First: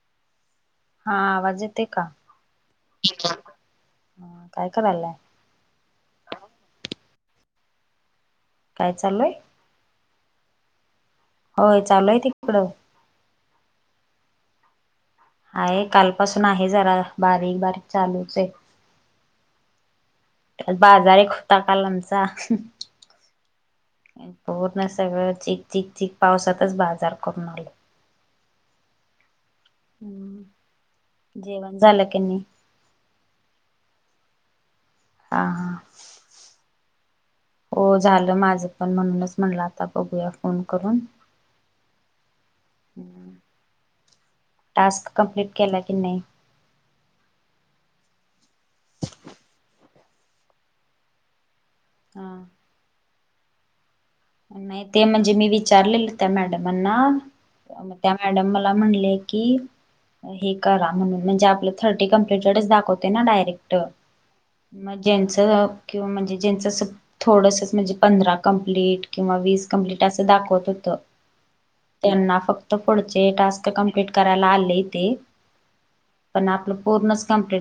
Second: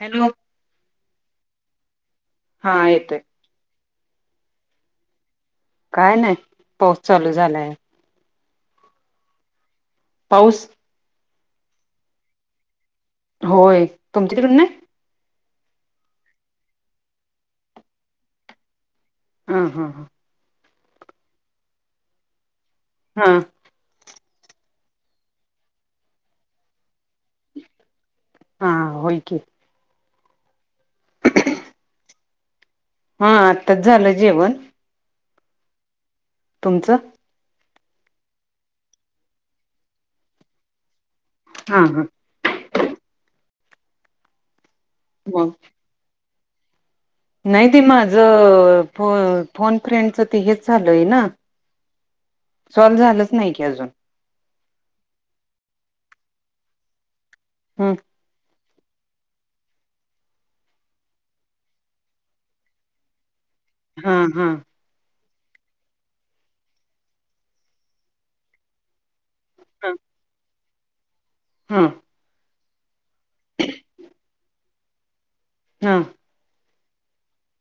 Hello. हा आवाज येतोय का? हां येतोय. ह काय करायलाय? काय नाही पाऊस चालू झालाय. काय चाललय. पाऊस. होय चालू आहे तिकडं? होय तुमची तिकड नाही? आहे कालपासून आहे जरा बारीक बारीक चालूच आहे. हा हा हा. बाजार एक होता काल आमचा. हां. पूर्ण सगळं चीक चीक चीक पावसातच बाजार करून आलो. हा होय की. हम्म जेवण झालं की नाही? हा आत्ताच झालं जेवण. हा हा. तुमचं. हो झालं माझं पण म्हणूनच म्हणलं आता बघूया फोन करून हा हा टास्क मग कंप्लीट केला की नाही? नाही ते माझं अ फो फोन फ्रेंडच ती हेच झालंय ना. हा सॉल्व झालंच नाही कि अजून. नाही ते म्हणजे मी विचारलेलं त्या मॅडमांना, ह मग त्या मॅडम मला मला म्हणले की, हे करा म्हणून म्हणजे आपलं थर्टी कंप्लिटेडच दाखवते ना डायरेक्ट हा हा. मग ज्यांचं किंवा म्हणजे ज्यांचं असं थोडंसंच म्हणजे पंधरा कंप्लीट किंवा वीस हा कंप्लीट असं दाखवत होतं, हा त्यांना फक् पुढचे टास्क कम्प्लीट करायला आलंय ते, हा पण आपलं पूर्णच कमपु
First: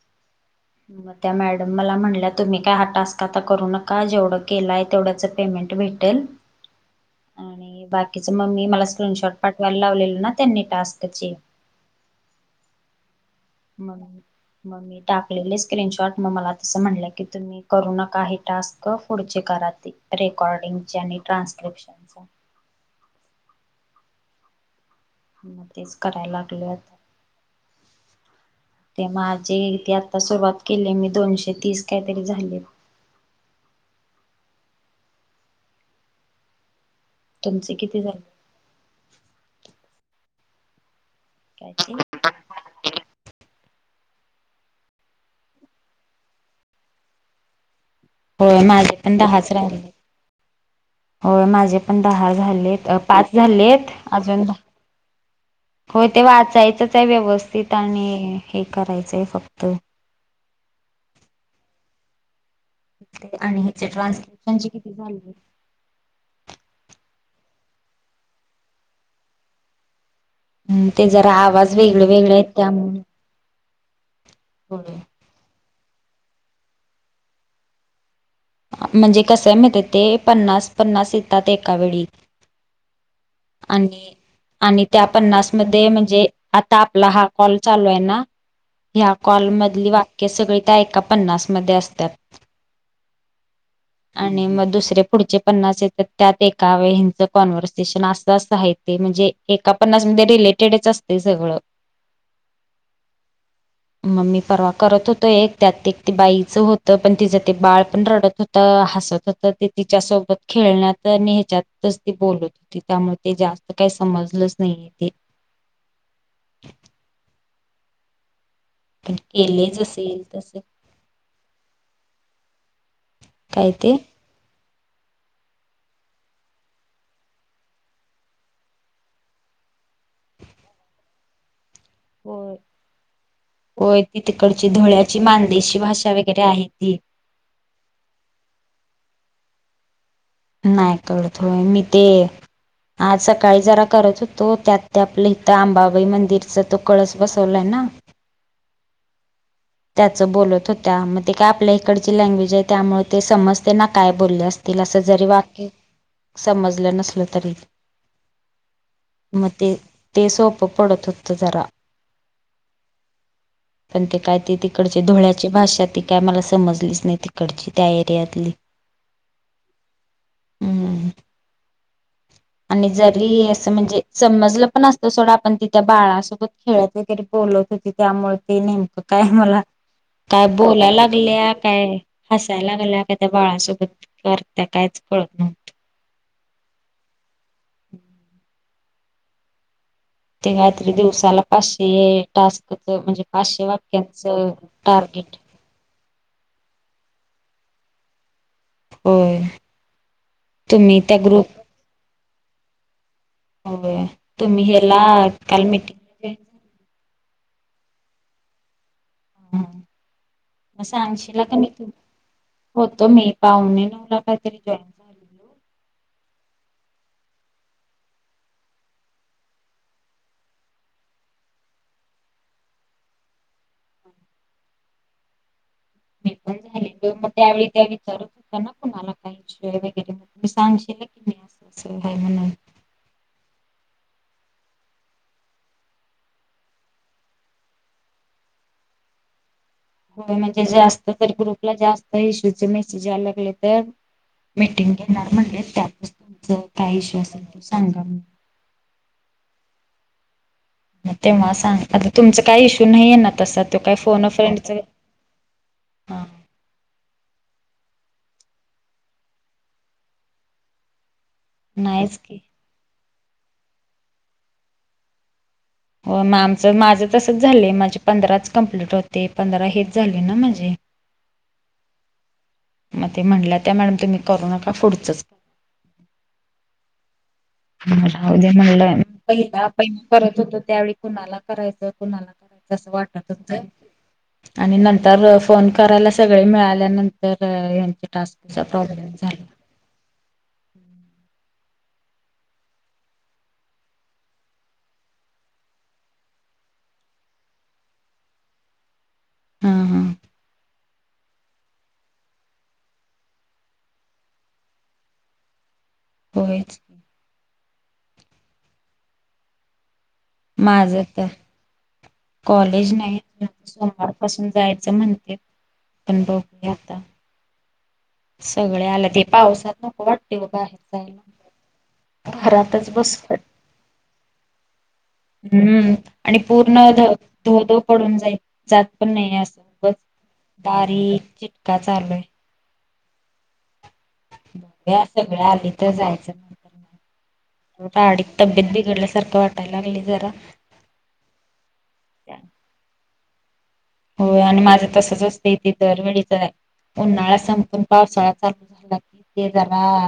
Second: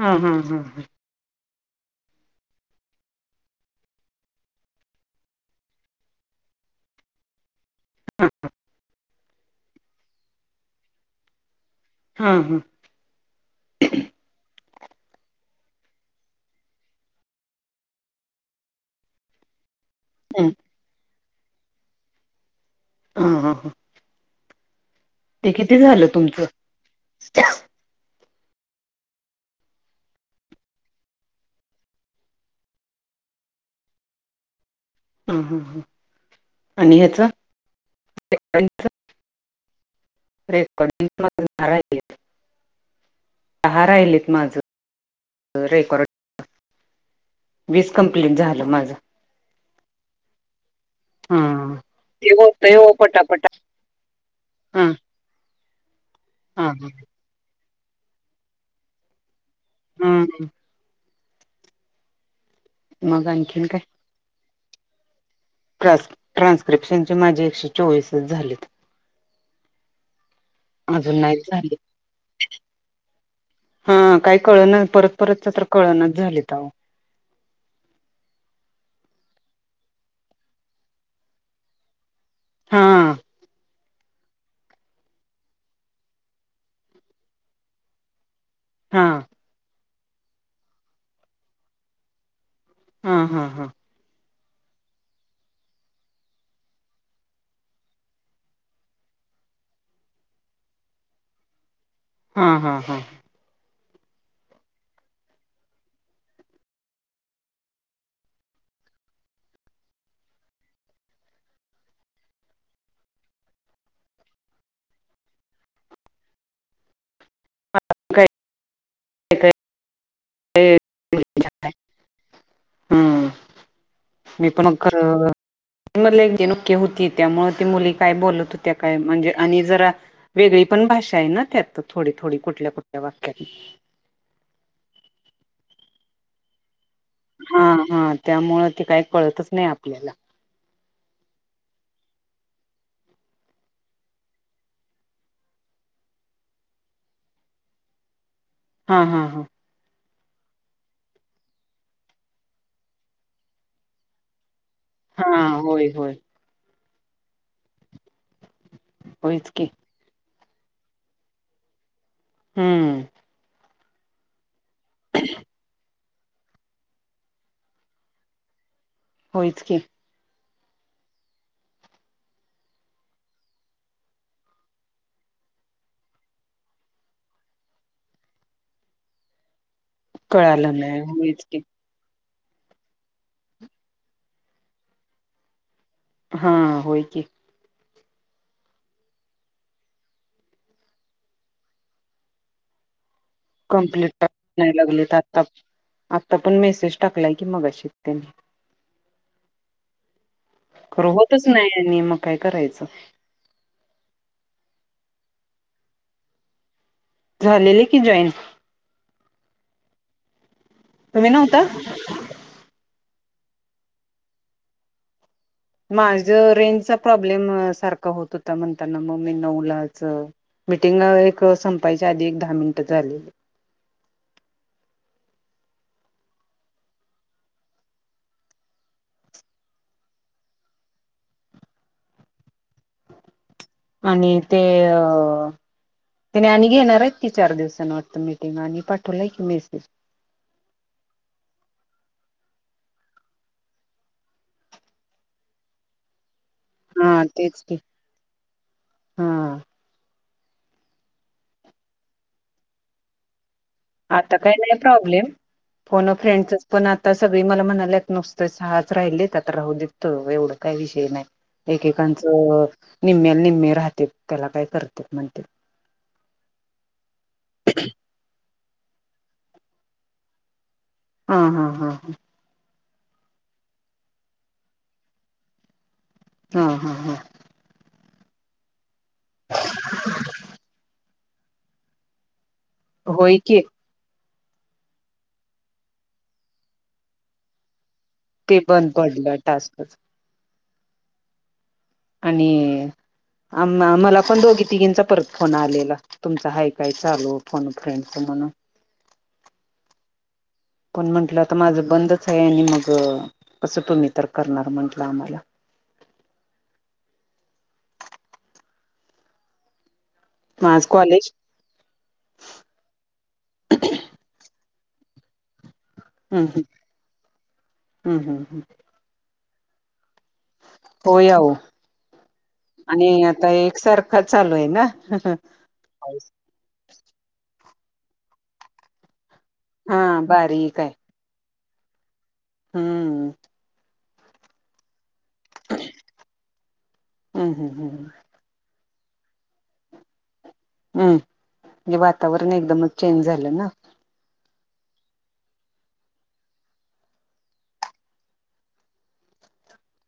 हम्म हम्म हम्म हम्म. मला म्हण तुम्ही काय हा टास्क आता करू नका जेवढं केलाय तेवढंच पेमेंट भेटेल. आणि बाकीच मम्मी मला स्क्रीन शॉट पाठवायला लावलेल ना त्यांनी टास्कचे हा हम्म. मग मग मी टाकलेले स्क्रीनशॉट मग मला तसं म्हटलं की तुम्ही करू ना काही टास्क पुढचे कात हा रेकॉर्डिंग चे आणि ट्रान्स्लिप्शनच. हा हा हा. ते मग किती तेच झालं करायला तुमचं. लागले आता [inaudible] ते माझे, ते आता सुरुवात केली मी दोनशे तीस काहीतरी झाले. [inaudible] हा हा हा आणि ह्याच तुमचे किती झाले [unintelligible] रेकॉर्डिंग [unintelligible] काय ते? दहा राहिलेत माझं रेकॉर्ड वीस कंप्लीट हो झालं माझं माझे पण दहाच राहिले. हा. होय माझे पण ते दहा होतय झालेत ओ अ पाच पटापटा झाले आहेत अजून हा होय ते हा हा. वाचायचंच आहे व्यवस्थित आणि, हे करायचं आहे फक्त हम्म मग आणि आणखीन काय ह्याचे ट्रान्सलेशन किती झाले? ट्रान्स ट्रान्स्क्रिप्शनचे माझे एकशे चोवीसच झालेत. हम् ते अजून जरा नाहीच झाले आवाज वेगळे वेगळे आहेत त्यामु हा काही कळना परत परतच तर कळनाच झालेत आहो. म्हणजे कसंय माहितीये ते, पन्नास पन्नास येतात एका वेळी. हा. आणि आणि त्या पन्नास मध्ये म्हणजे आता आपला हा कॉल चालू आहे ना हा ह्या कॉल मधली वाक्य सगळी त्या एका पन्नासमध्ये असतात. हा हा हा. आणि मग दुसरे पुढचे पन्नास येतात त्यात एका वेळीचं कॉन्व्हर्सेशन असं असं आहे ते, म्हणजे जे एका पन्नास मध्ये रिलेटेडच असते सगळं. हा हा हा. म मी परवा करत होतो एक त्यात एक ते बाईचं होतं, पण तिचं ते बाळ पण रडत होत त हसत होतं ते तिच्या सोबत, खेळण्यात अन ह्याच्यातच ती बोलत होती त्यामुळे ते जा त काही समजलंच नाही ते. हा काय? पण काय केलंय जस येईल तसं. हम् काय ते मी पण कर अ मधले [unintelligible] होती, त्यामुळे ती मुली काय बोलत होत्या काय म्हणजे आणि जरा वेगळी पण भाषा आहे ना त्यात. थोडी थोडी होय कुठल्या कुठल्या वाक्यात होय ती तिकडची धळ्याची मान देशी भाषा वगैरे आहे ती हा हा त्यामुं ते काही कळतच नाही आपल्याला नाही करळतोय मी ते आज सकाळी जरा करत होतो त्यात ते आपलं इथं आंबाबाई मंदिरचा तो कळस बसवलाय ना [inaudible] हा हा हा त्याचं बोलत होत्या मग ते काय आपल्या इकडची लँग्वेज आहे त्यामुळे ते समजतेना काय बोलले असते तिला असं जरी हा वाक्य, होय होय समजलं नसलं तरी म होयच की ते, ते सोपं पडत होतं जरा. हम्म पण ते काय ते तिकडचे धुळ्याची भाषा ती काय मला समजलीच नाही तिकडची, त्या एरियातली. होयच की? हम्म. आणि जरी, असं म्हणजे समजलं पण असतं सोडा पण ती त्या बाळासोबत खेळत वगैरे बोलत होती त्यामुळे ते नेमकं काय मला, काय कळालं बोलाय नाही होयच लागल्या की काय हसायला गल्या का त्या बाळसोबत कर त्या कायच कळत नव्हत हा होय क हम् ते कात्री दिवसाला पाचशे टास्क म्हणजे पाचशे कंप्लीट वाक्यांचं नाही लागले आ टार्गेट आता पण मेसेज टाकलाय की मग अ शतेने हो तुम्ही खरं त्या होतच ग्रुप नाही आणि मग काय करायचं तुम्ही हे कलमट झालेले की जॉईन म तुम्ही सांगशला क नव्हता मी तू हो तो मे पावणे नऊ ला काहीतरी जॉईन झाले माझ रेंजचा प्रॉब्लेम सारखा होत होता म्हणताना मग मी नवलाचं मीटिंग एक संपायच्या आधी एक दहा मिनिट झालेली हम् बकुल ह मग त्यावेळी त्या विचारत होत ना कुणाला काहीनॉय वगैरे म तुमही सांगशील की मी सभय म्हणा आणि ते अ त्याने आणि घेणार आहेत ती चार दिवसांना वाटत मटंग आणि पाठवलंय की मेसेज हो म्हणजे जास्त तर ग्रुपला जास्त इश्यूचे मेसेज आलागले तर मीटिंग घेणार म्हणजे त्यात ज काय विश्वा हा असेल तो तेच की सांगा म हा तेव्हा सांग आता तुमच काय इशू नाहीये ना तस आता काही नाही प्रॉब्लेम पण हा फ्रेंडच पण आता स त मला म्हणाला नुसतं सहाच राहिले आता राहू देत एवढं काही विषय नाही नाहीच की एकेकांचं निम्म्याला निम्मे राहते त्याला काय करते म्हणते होग आमचं माझं तसच झालंय माझे पंधराच कं्प्लीट होते पंधरा हेच झाले ना म्हजे हा हा हा हा मग ते म्हणलं त्या मॅडम तुम्ही करू नका पुढचच हा हा हा मलाद्या म्हणलंय पहिला पहि करत होतो त्यावेळी कुणाला करायचं कुणाला करायचं कसं होय वाटतुच की आणि नंतर फोन करायला सगळे मिळाल्यानंतर यांचे टास् ते बंद प्रॉब्लेम पडलं झाला टास्कच आणि आ मला पण दोघी तिघींचा परत फोन आलेला तुमचा हा काय चालू फण फ्रेंडच म्हणून हा हा पण म्हंटलं आता माझं बंदच आहे. आणि मग कसं तुम्ही तर करणार म्हंटलं आम्हाला. होयच म आज माझ तर कॉलेज कॉलेज नाही सोमवारपासून जायच म्हणते पण हम्म हम्म बघ आता हम्म हम्म हम्म सगळे आलं ते पावसात नाक वाटते बघहेर होय अहो जायला घरातच आणि बसतात आता एकसारखा चालू आहे ना हम्म आणि पूर्ण धो धो पडून जाय जात पण नाही अस सोबत हा आहे बारीक च काय चाललंय हम्म [inaudible] सगळ आली तर हम्म हम्म जायचंट हम्म अडी तब्येत बिघडल्या सर्क वाटायला अल् जरा हम्म म्हणजे वातावरण एकदमच चेंज झालं ना हो आणि माझं तसच असतं इथे तर वेळीचं आहे उन्हाळा संपून पावसाळा चालू झाला कि ते जरा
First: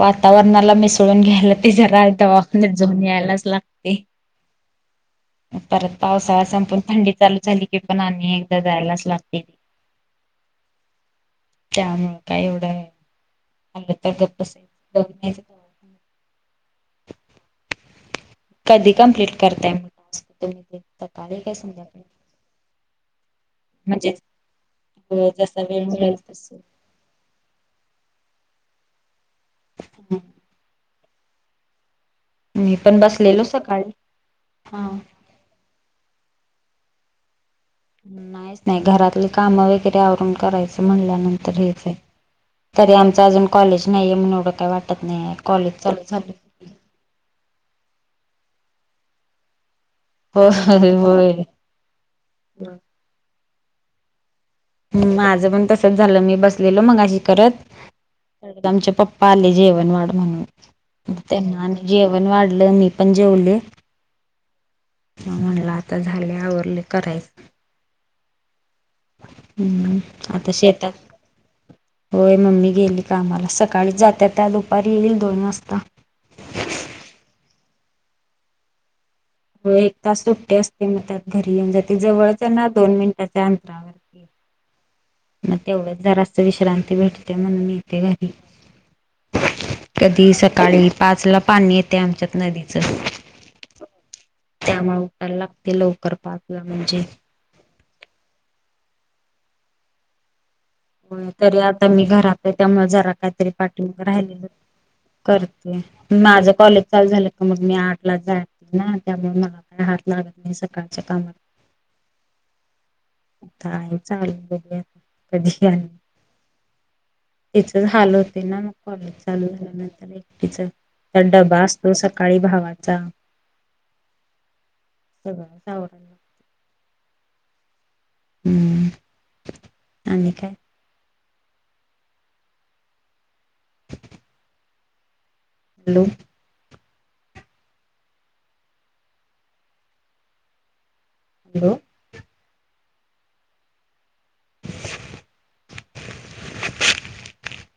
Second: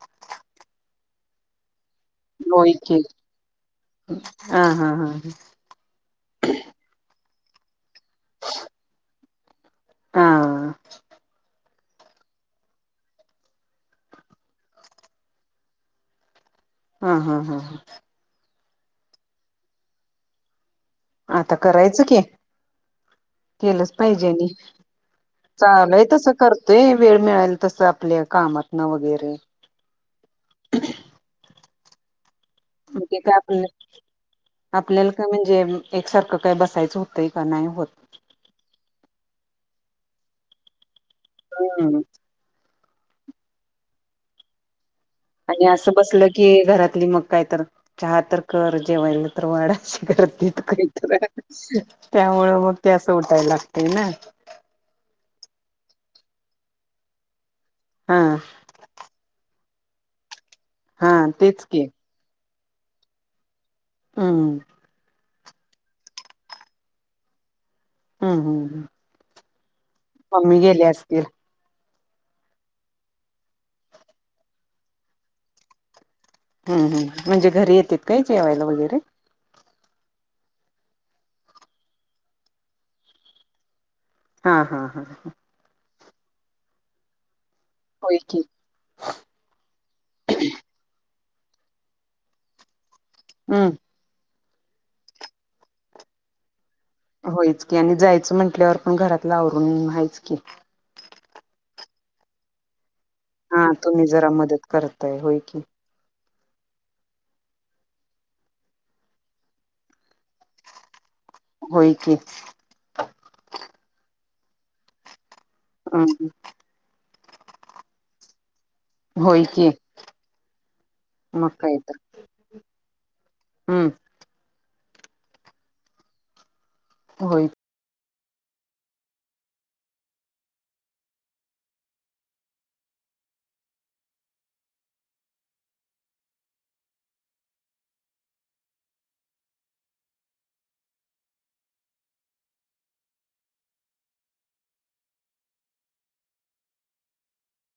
वातावरणाला मिसळून घ्यायला ति ज रायता वाद होय की झोनी यायलाच लागते हा हा हा परत पावसाळा संपून थंडी चालू झाली की पण आणि् एकदा जायलाच लागते ती हा म काय एवढं आहे आ ग [unintelligible] हा हा हा. कधी कंप्लीट करताय. म [unintelligible] तुम्ही सकाळी काय आता सजा करायचं की केलंच पाहिजे आणि जसा वेळ चालय मिळेल तसं तस करतोय वेळ मिळाल तसं आपल्या कामात न, वगैरे मी पण म्हणजे काय बसलेलो आपल्या, सकाळी हा. आपल्याला काय म्हणजे एकसारखं काय बसायचं होतंय? का नाही होत नाहीच नाही घरातली कामं वगैरे, आवरून करायचं म्हणल्यानंतर हेच आहे. हम्म तरी आमच अज कॉलेज नाहीये म्हून एवढं काय वाटत नाही आणि कॉलेज असं चालू बसलं झालं की घरातली मग काय तर चहा तर कर जेवायला तर वाढ. करते होय काहीत होय त्यामु मग ते असं उटायला लागते ना, [unintelligible] ह माझं पण तसच झालं मी बसलेलो. मग अशी हा करत आमचे पप्पा आले जेवण वाढ, हा म्हणून त्यांना तेच की आनी जेवण वाढ, लं मीपन जेवल. हम्म. म्हणला आता झाले आवरले करायच हम्म हम्म. हम्म. आता मम्मी गेले शेतात असतील. होय मम्मी गेली कामाला सकाळी, जाते त्या दुपारी येईल दोन वाजता. कितकय जेवायला वगैरे हो एक तास सुट्टी असते मग त्यात घरी येऊन जाती जवळच ना, दोन मिनिटाच्या अंतरावर. हा हा हा. मग तेवढंच जरास विश्रांती होय भेटते. की [unintelligible] त ती सकाळी पाय ला पाणी येते आमच्यात नदीचं. हम्म. त्यामुळे उठायला लागते लवकर पाच ला. म्हणजे होयच की आणि जायचं म्हटल्यावर पण घरात लावरून व्हायच की. तरी आता मी घरात आहे त्यामुळे जरा. काहीतरी हा पाठी तुम्ही जरा राहिलेलं मदत करताय होय की करते. माझं कॉलेज चालू झालं का मग मी आठ लाच जाय ना, त्यामुळे मला काय हात लागत नाही सकाळ [unintelligible] होय की का आता च ब कधीच हम्म. त्याच हाल होते ना, म. कॉलेज होय चालू की झाल्यानंतर एक टीचरचा, मग डबा काय असतो तर सकाळी भावाचा. हम्म. [inaudible] होय. हम्म आणि काय. [inaudible] हॅलो. हॅलो. [inaudible]